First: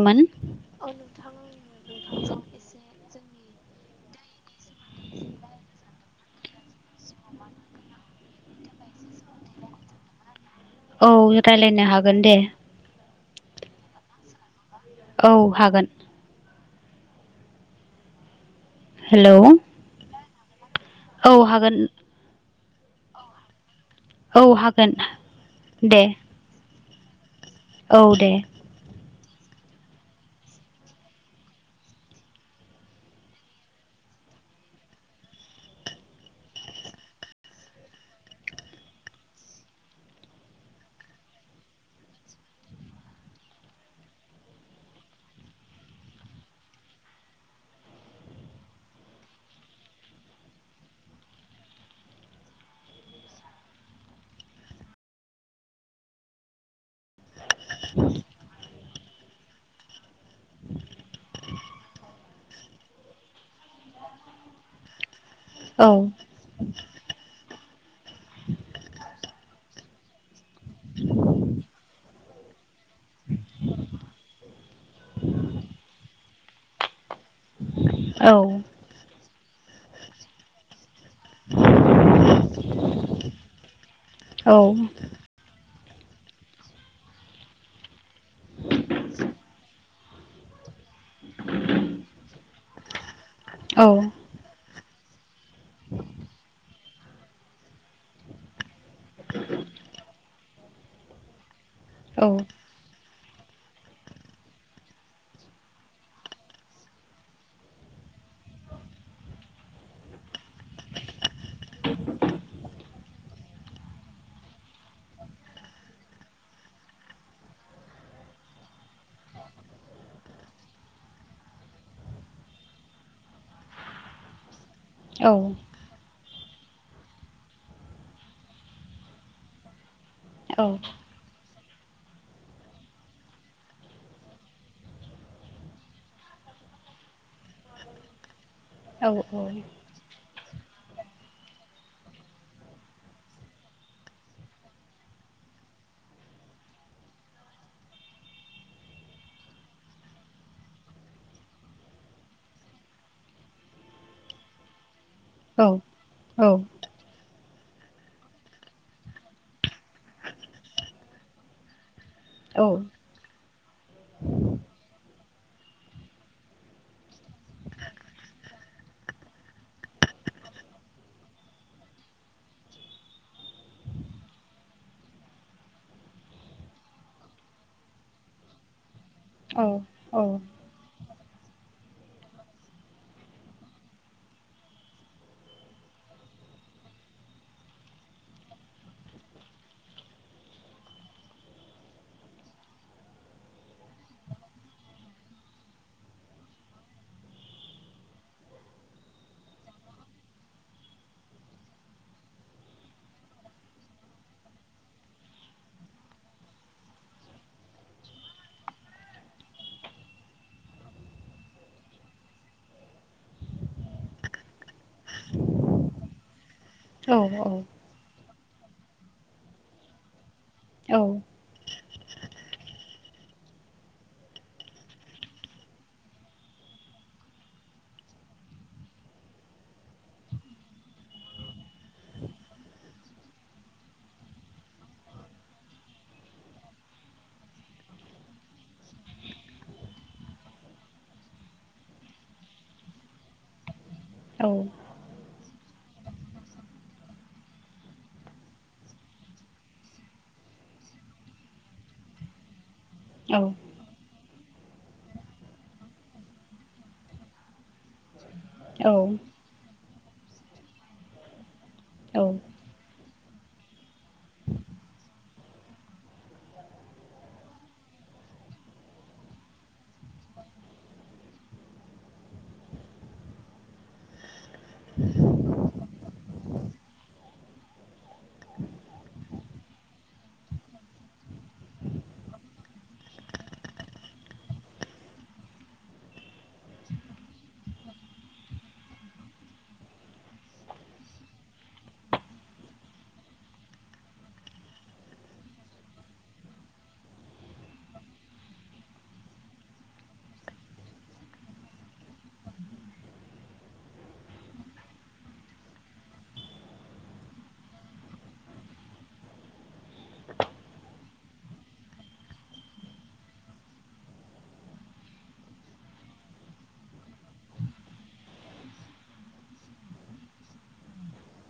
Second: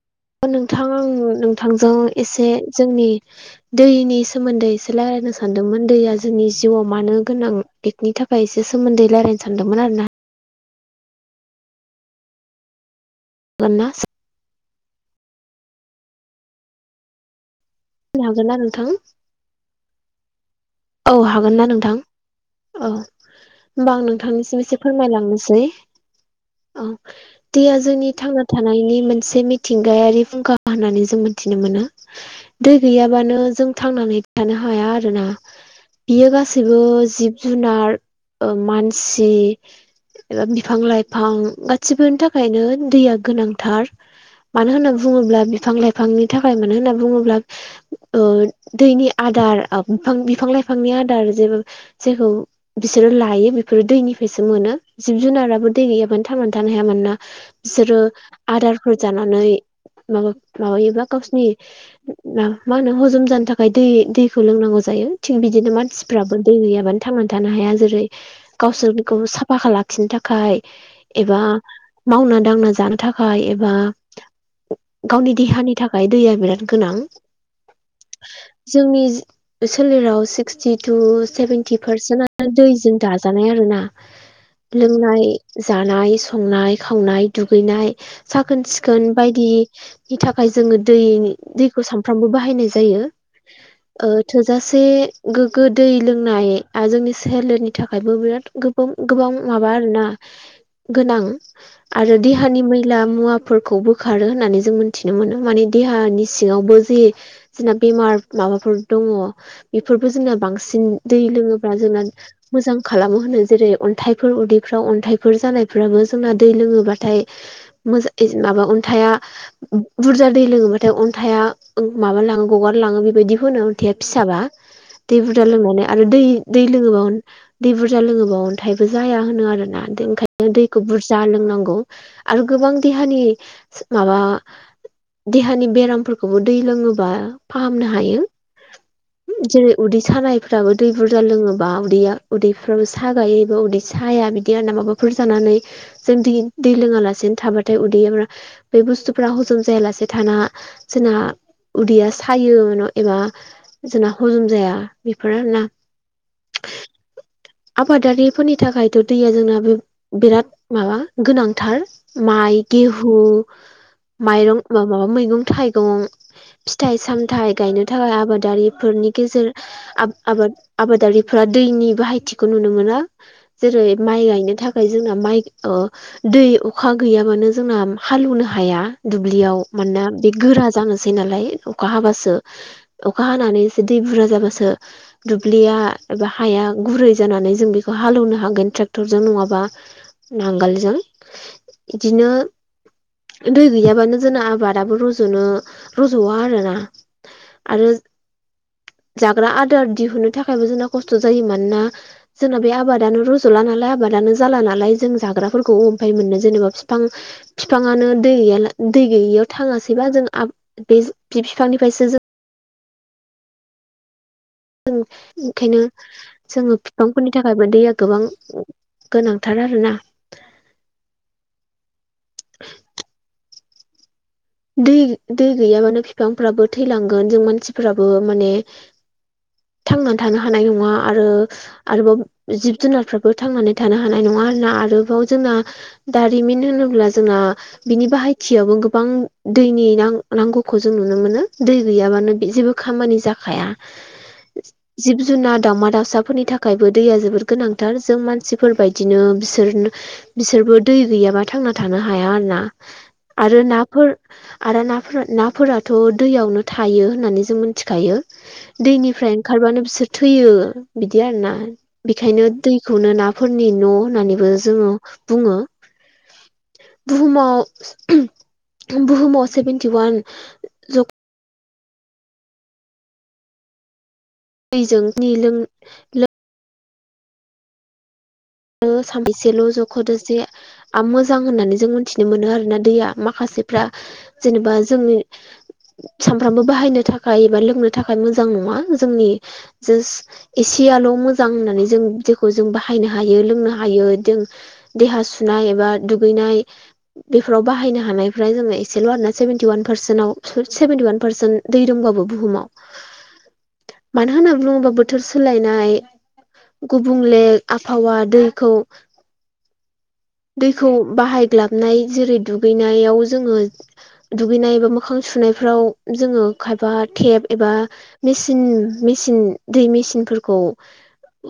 मोन नोंथां आं नोंथांजों एसे जोंनि दैनि सोमोन्दै। एसे रायजलायनो सानदोंमोन दैया जोंनि जिउआव मानो गोनां बेनि थाखाय। बे सोमोन्दै रायलायनो सानदोंमोन आरो ना। औ रायलायनो हागोन दे। [unintelligible] औ हागोन। लाागोन ना नोंथा? हेल'। औ हागोन ना नोंथां? औ होमबा आं नोंथां [inaudible] औ निसिमसे हागोन फोरमायलांनोसै दे औ दैया औ जोंनि दे थांना थानायनि मोनसे मिथिंगायारि फुंखा होननानै जों मोनथिनो मोनो। दै गैयाबानो जों थांनानै थानो हाया आरोना। बियो गासैबो जिब जुनार मानसि। एबा बिफां लाइफां गासिबोनि थाखायनो दैया गोनांथार। मानो होनना बुङोब्ला बिफां लाइफांनि थाखाय मानो होनना बुङोब्ला ओ दैनि आदार बिफां बिफां लाइफांनि आदार जे जायखौ बिसोरो लायो बेफोरो दैनिफ्रायसो मोनो जिब जुनाराबो दै गैयाबानो थांनानै थानो हाया मानोना बिसोरो आदारफोर जानानै माबा माबायोबा गावसिनि ना मा होनो हजम जानो थाखाय दै दैखौ लोंनांगौ जायो थिग बिदिनो औ मानसिफ्राबो दै गैयाबानो थांनानै थानो हाया जेरै गावसोरखौ साफाखौ लाखिनो थाखाय एबा मावना दांना जानो थाखाय एबा गावनि देहानि थाखाय दैया बिराद गोनां। औ। जोंनि सोलेराव सिक्सटि टु सेभेेनटि पारसेन्टआ दैजों दाजानाय आरो ना। औ लोंनाय जानाय संनाय खावनाय दुगैनाय साखोन सिखोन बायदि नि थाखाय जोङो दै दैखौ सानफ्रामबो बाहायनाय जायो। औ। ओ औ थोजासे गोग्गो दै लोंनाया जोंनि सोलेरनि थाखायबो बिराद गोबां माबा आरोना गोनां आरो औ देहानि मैला मुवा फोरखौ बोखारो होननानै जों मोन्थिनो मोनो माने देहानि सिङावबो जे जोंना बेमार माबाफोर दङ बेफोरबो जोंना बांसिन दै लोङोब्ला जोंना मोजां खालामो होनो जेरै अन्थाइफोर उदैफ्राव अन्थाइफोर जानायफ्राबो जोंना दै लोङोब्लाथाय मोजां माबा अन्थाइया बुरजा दै लोङोबाथाय अन्थाइा ओ माबा लाङो गगार लाङो बेबायदि होनो। न्थाया फिसाबा दै औ बुरजा लोंनानै आरो दै दै लोङोबा दै बुरजा लोङोबा अन्थायाइबो जाया होनो आरोना ओंखायनो दैखौ औ बुरजा जा लोंनांगौ आरो गोबां देहानि माबा देहानि बेरामफोरखौबो दै लोङोबा फाहामनो हायो। औ औ औ जेरै उदै सानाय फ्राबो दै बुरजा लोङोबा उदैया उदैफ्राबो सागायोबा उदै साया बिदि आरोना माबाफोर जानानै जों दै दै लोङालासेनो थाबाथाय उदैयारा बे बुस्थुफ्रा हजम जायालासे थाना जोंना उदैया सायो एबा जोंना हजम जाया। बेफोर आरोना औ औ। आबादारिफोरनि थाखायथ' दैया जोंना बे बिराद माबा गोनांथार। माइ गेहु माइरं माबा मैगं थाइगं फिथाइ सामथाइ गायनो थाखाय आबादारिफोरनि गेजेर आ-आबाद आबादारिफोरा दैनि बाहायथिखौ नुनो मोनो। जेरै माइ गायनो थाखाय जोंना माइ ओ दै अखा गैयाबानो जोंना हालौवनो हाया दुब्लियाव मानोना बे गोरा जानोसै थासै नालाय अखा हाबासो अखा हानानै एसे दै बुरजा जाबासो दुब्लिया एबा हाया गुरै जनानै जों बेखौ हालेौवनो हागोन ट्रेक्टरजों नङाबा नांगोलजों बिदिनो दै गैयाबानो जोंना आबादाबो रज'नो रज'आ आरो ना आरो जाग्रा आदार दिहुनो थाखायबो जोंना खस्थ' जायो मानोना जोंना बे आबादानो रज'ला नालाय आबादानो जाला नालाय जों जाग्राफोरखौ अमफाय मोननो जेनेबा बिफां बिफाङानो दै गैया दै गैयैयाव थाङासैबा जों बे बिफांनिफ्रायसो जों जों ओंखायनो जोङो बिफांफोरनि थाखायबो दैया गोबां गोनांथार आरोोना औ दै दै गैयाबानो बिफांफ्राबो थैलांगोन जों मानसिफोराबो माने थांनानै थानो हानाय नङा आरो आरोबाव जिब जुनारफ्राबो थांनानै थानो हानाय नङा आरोोना आरोबाव जोंना दारिमिन होनोब्ला जोंहा बिनि बाहायथियावबो गोबां दैनि न नांगौखौ जों नुनो मोनो दै गैयाबानो जेबो खामानि जाखाया [inaudible] जिब जुनार दावमा दाउसाफोरनि थाखायबो दैया जोबोद गोनांथार जों मानसिफोरबायदिनो बिसोरनो बिसोरबो दै गैयाबा थांना थानो हाया आर ना आरो नाफोर आरो नाफोरा नाफोराथ' दैयावनो थायो होननानै जों मिथिखायो दैनिफ्राय ओंखारबानो बिसोर थैयो बिदि आरोना बेखायनो दैखौनो नाफोरनि न' होननानैबो जोङो बुङो बुहुमाव बुहुमाव सेभेेनटि वान दैजों सानैसेल' जख'दोसे मोजां होननानै जों मोनथिनो मोनो आरोना दैया माखासेफ्रा जेनेबा जोंनि सानफ्रामबो बाहायनो थाखाय एबा लोंनो थाखाय मोजां नङा जोंनि जासट एसेयाल' मोजां होननानै जों जेखौ जों बाहायनो हायो ह लोंनो हायो जों देहा सुनाय एबा दुगैनाय बेफोराव बाहायनो हानायफ जोङो एसेल' आरोना seventy one percent seventy one percent दै रंबाबो बुहुमाव [inaudible] मानो होनना बुङोब्ला बोथोर सोलायनाय गुबुंलेख आबहावा दैखौ दैखौ बाहायग्लाबनाय जेरै दुगैनायाव जोङो दुगैनाय एबा मोखां सुनायफ्राव जोङो खायफा टेप एबा मेसिन मेचन दै मेचिनफोरखौ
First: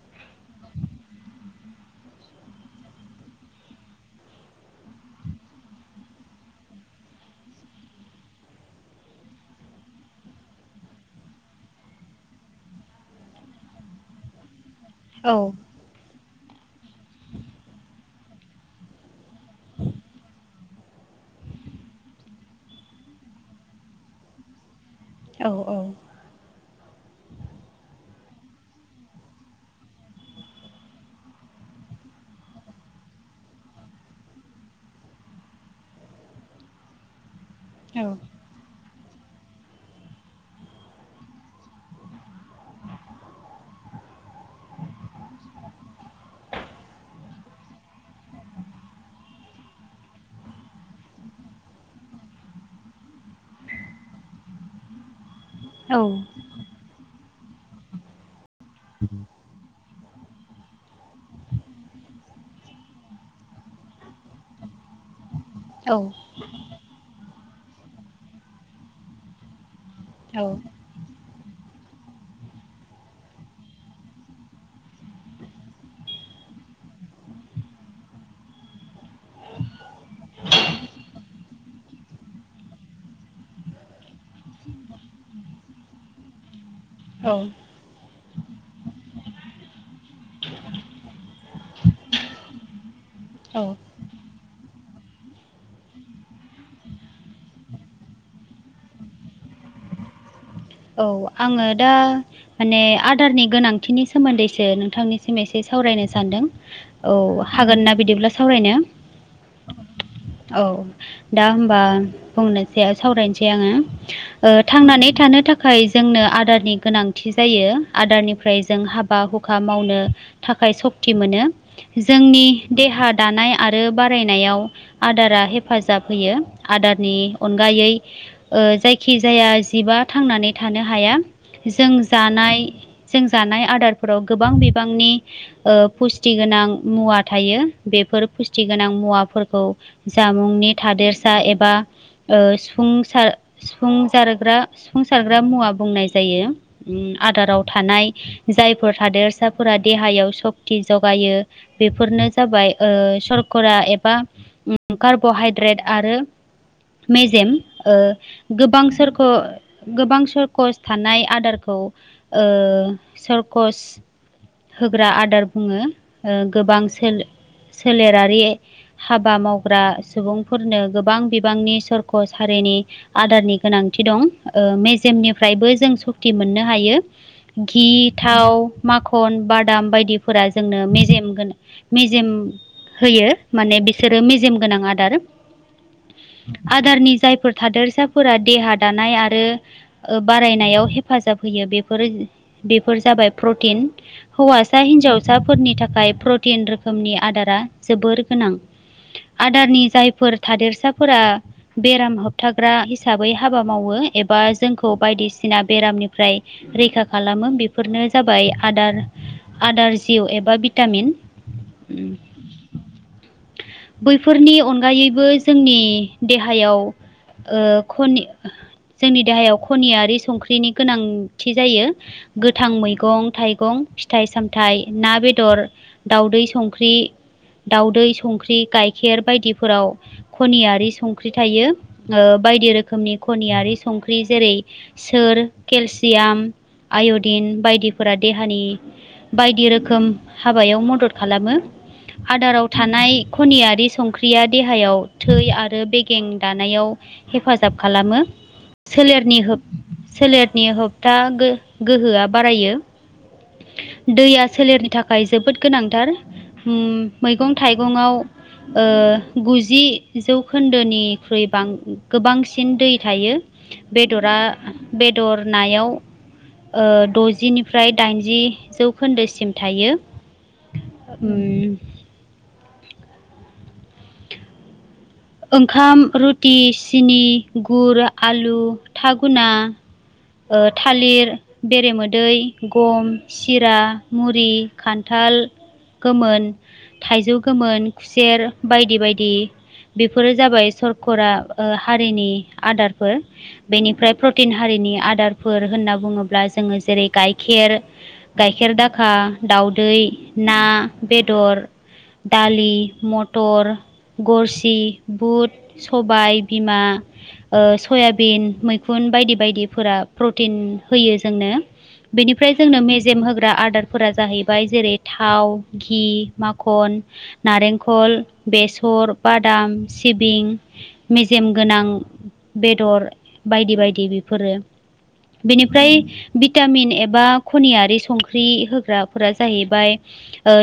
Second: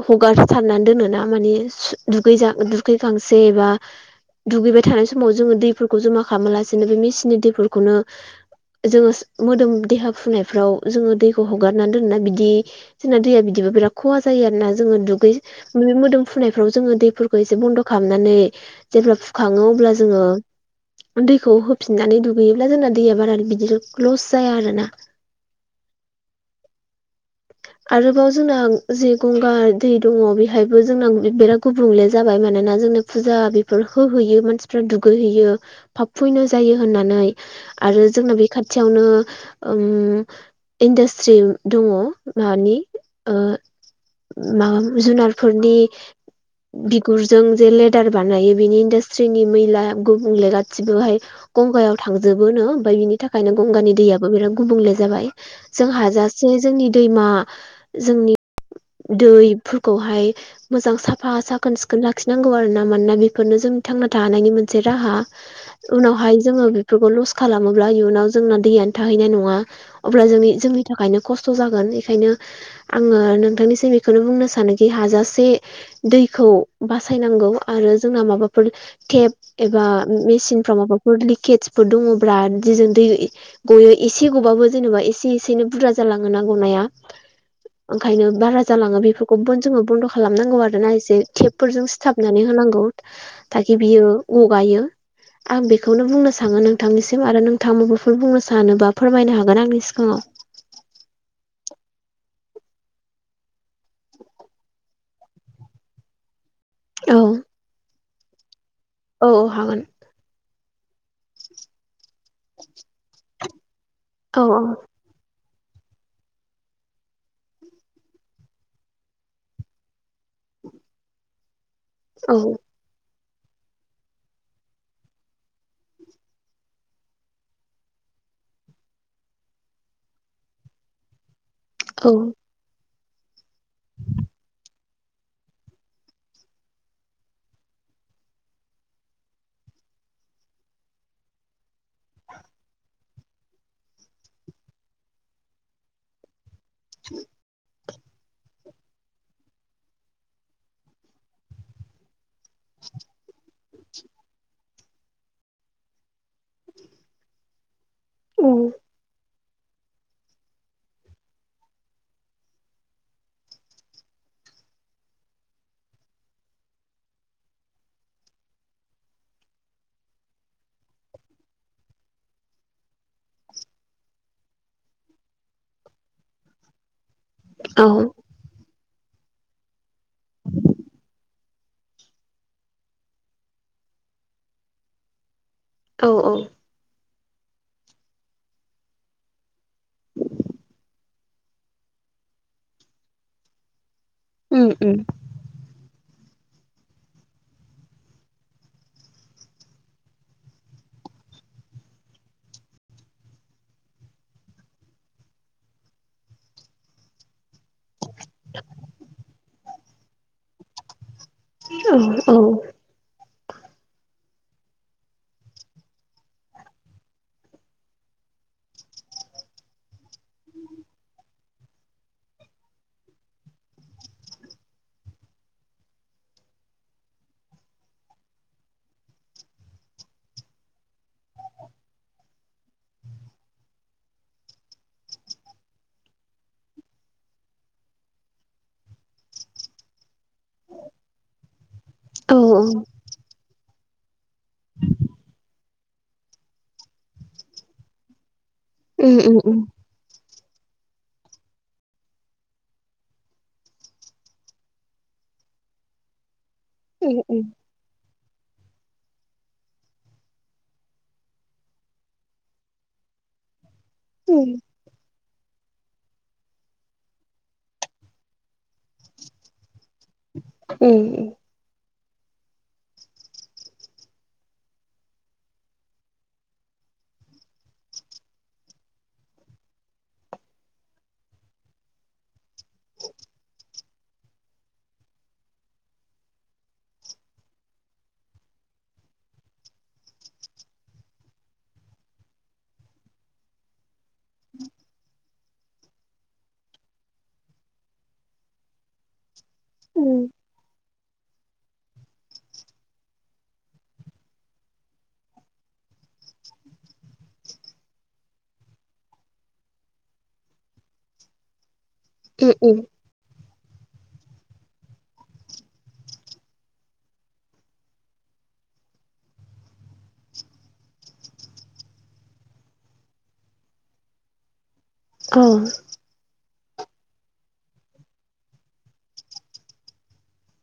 हगारथारनानै दोन ना मानिे दुगै दुगै गांसे एा दुगैबाय थानाय समाव जोङो दैफोरखौ जमा खालामालासेनो बे मेसिननि दैफोरखौनो जोङो मोदोम देहा फुनायफ्राव जोङो दैखौ हगारनानै दोना बिदि जोंना दैया बिदिबा बेर खहा जायो आरोोना जोङो दुगै बे मोदोम फुनायफ्राव जोङो दैफोरखौ एसे बन्द' खालामनानै जेब्ला फुखाङो अब्ला जोङो दैखौ होफिननानै दुगैयोब्ला जोंना दैया बारा बिदिर लस जाया आरोना औ औ आरोबाव जोंना जे गंगार दै दङ बेहायबो जोंना बिराद गुबुंले जाबाय मानोना जोंनो फुजा बेफोर होहैयो मानसिफ्रा दुगैहैयो फाब फैनो जायो होननानै आरो जोंना बे खाथियावनो इन्डास्ट्रि दङ मानि माबा जुनारफोरनि बिगुरजों जे लेदार बानायो बिनि इन्डासट्रिनि मैला गुबुंले गासिबोहाय गंगायाव थांजोबोनो ओमफ्राय बिनि थाखायनो गंगानि दैयाबो बिराद गुबुंले जाबाय जों हाजासे जोंनि दैमा जोंनि दैफोरखौहाय मोजां साफा साखोन सिखोन लाखिनांगौ आरो ना मानोना बेफोरनो जोंनि थांना थानायनि मोनसे राहा [inaudible] उनावहाय जोङो बेफोरखौ लस खालामोब्ला इयुनाव जोंना दैयानो थाहैनाय नङा अब्ला जोंनि जोंनि थाखायनो खस्थ' जागोन बेखायनो आङो नोंथांनिसिम बेखौनो बुंनो सानोखि हाजासे दैखौ बासायनांगौ आरो जोंना माबाफोर टेप एबा मेसिनफ्राव माबाफोर लिकेजफोर दङब्रा दिजों दै गयो एसे गबाबो जेनेबा एसे एसेनोै बुरजा जालाङोना गनाया औ ओंखायनो बारा जालाङो बेफोरखौ जोङो बन्द' खालामनांगौ आरो ना एसे टेपफोरजों सिथाबनानै होनांगौ औ दाखि बियो गगायो आं बेखौनो बुंनो सानो नोंथांनिसिम आरो नोंथाङा म बेफोर बुंनो सानोबा फोरमायनो हागोन आंनि सिगाङाव औ आङो दा माने आदारनि गोनांथिनि सोमोन्दैसो नोंथांनिसिम एसे सावरायनो सानदों औ हागोन ना बिदिब्ला सावरायनो औ हागोन औ दा होनबा बुंनोसै सावरायनोसै आङो। औ औ थांनानै थानो थाखाय थाखाय जोंनो आदारनि गोनांथि जायो आदारनिफ्राय जों हाबा हुखा मावनो थाखाय सक्ति मोनो औ जोंनि देहा दानाय आरो बारायनायाव आदारा हेफाजाब होयो आदारनि अनगायै जायखि जाया जिबा थांनानै थानो हाया जों औ जानाय जों जानाय आदारफोराव गोबां बिबांनि ओ पुस्थिगोनां मुवा थायो बेफोर पुस्टिगोनां मुवाफोरखौ जामुंनि थादेरसा एबा ओ सुफुं सार जारग्रा सारग्रा मुवा बुंनाय जायो उम आदाराव थानाय जायफोर थादेरसाफोरा देहायाव सक्ति जगायो बेफोरनो जाबाय ओ सरकारा एबा कार्ब'हाइड्रेट आरो मेजेम औ गोबां सोरखौ गोबां सर्कस थानाय आदारखौ ओ सरर्कस होग्रा आदार बुङो गोबां सो सोलेरारि हाबा मावग्रा सुबुंफोरनो गोबां बिबांनि सरख' सारिनि आदारनि गोनांथि दं मेजेमनिफ्रायबो जों सक्ति मोननो हायो गि थाव माखन बादाम बायदिफोरा जोंनो मेजेम गोन मेजेम होयो माने बिसोरो मेजेम गोनां आदार औ औ आदारनि जायफोर थादोरसाफोरा देहा दानाय आरो बारायनायाव हे हेफाजाब होयो बेफोर जाबाय प्रटिन हौवासा हिनजाव फिसाफोरनि थाखाय प्रटिन रोखोमनि आदारा जोबोर गोनां आदारनि जायफोर थादेरसाफोरा बेराम होबथाग्रा हिसाबै हाबा मावो एबा जोंखौ बायदिसिना बेरामनिफ्राय रैखा खालामो बे फोरनो जाबाय आदार आदार जिउ एबा भिटामिन औ औ बैफोरनि अनगायैबो जोंनि देहायाव ओ खनि जोंनि देहायाव खनियारि संख्रिनि गोनांथि जायो गोथां मैगं थाइगं फिथाइ सामथायाइ ना बेदर दाउदै संख्रि दाउदै संख्रि गाइखेर बायदिफोराव खनियारि संख्रि थायो ओ बायदि रोखोमनि खनियारि संख्रि जेरै सोर केलसियाम आय'दिन बायदिफोरा देहानि बायदि रोखोम हाबायाव मदद खालामो आदाराव थानाय खनियारि संख्रिया देहायाव थै आरो बेगें दानायाव हेफाजाब खालामो सोलेरनि हप्था सोलेरनि हप्था गोहोआ बारायो दैया सोलेरनि थाखाय जोबोद गोनांथार उम मैगं थाइगं फुगुङाव [unintelligible] ओ गुजि जौखोन्दोनिख्रुइ बां गोबांसिन दै थायो बेदरा बेदर नायाव द'जिनिफ्राय दाइनजि जौखोन्दोसिम थायो ओम ओंखाम रुटि सिनि गुर आलु थागुना थालिर बेरेमोदै गम सिरा मुरि खान्थाल गोमोन थाइजौ गोमोन खुसेर बायदि बायदि बेफोरो जाबाय सरका हारिनि आदारफोर बेनिफ्राय प्रटिन हारिनि आदार आदारफोर होनना बुङोब्ला जोंङो जेरै गाइखेर गाइखेर दाखा दाउदै ना बेदर दालि मटर गरसि बुट सबाय बिमा ओ सयाबिन मैखुन बायदि बायदिफोरा प्रटिन होयो जोंनो बेनिफ्राय जोंनो जोम होग्रा आदारफोरा जाहैबाय जेरै थाव घि माखन नारेंखल बेसर बादाम सिबिं मेजेम गोनां बेदर बायदि बायदि बेफोरो बेनिफ्राय भिटामिन एबा खनियारि संख्रि होग्राफोरा जाहैबाय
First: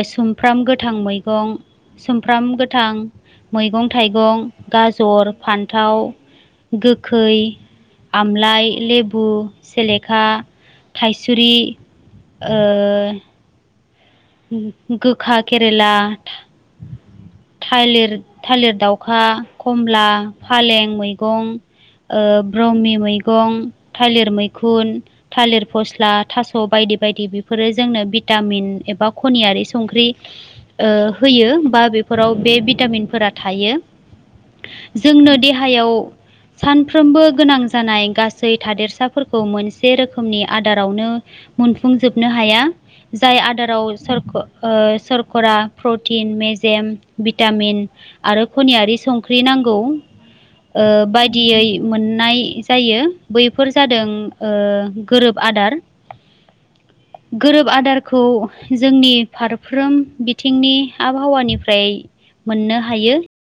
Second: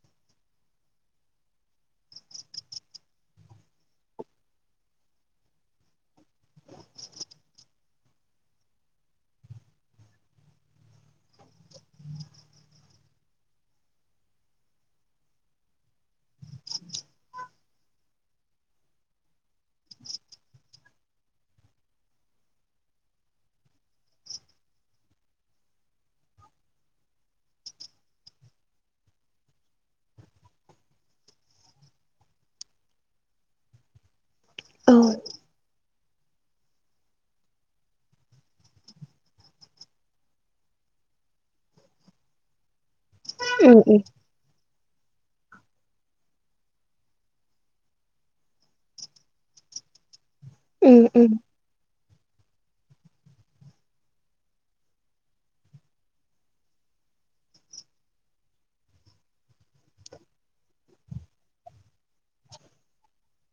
सुमफ्राम गोथां मैगं सुमफ्राम गोथां गोखै आमलााय लेबु हफु सेलेखा थायसुरि ओ गोखा केरेला थालिर थालिर दाउखा खमला फालें मैगं ओ ब्रह्मि मैगं थालिर मैखुन थालिर फस्ला थास' बायदि बायदि बेफोरो जोंनो भिटामिन एबा खनियि संख्रि होयो बा बेफोराव बे भिटामिनफोरा थायो जोंनो देहायाव सानफ्रोमबो गोनां जानाय गासै थादेरसाफोरखौ मोनसे रोखोमनि आदारावनो मोनफुंजोबनो हाया जाय आदाराव सरकरा प्रटिन मेजेम भिटामिन आरो खनियारि संख्रि नांगौ औ औ बायदियै मोननाय जायो बैफोर जादों ओ गोरोब आदार गोरोब आदारखौ जोंनि फारफ्रोम बिथिंनि आबहावानिफ्राय मोननो हायो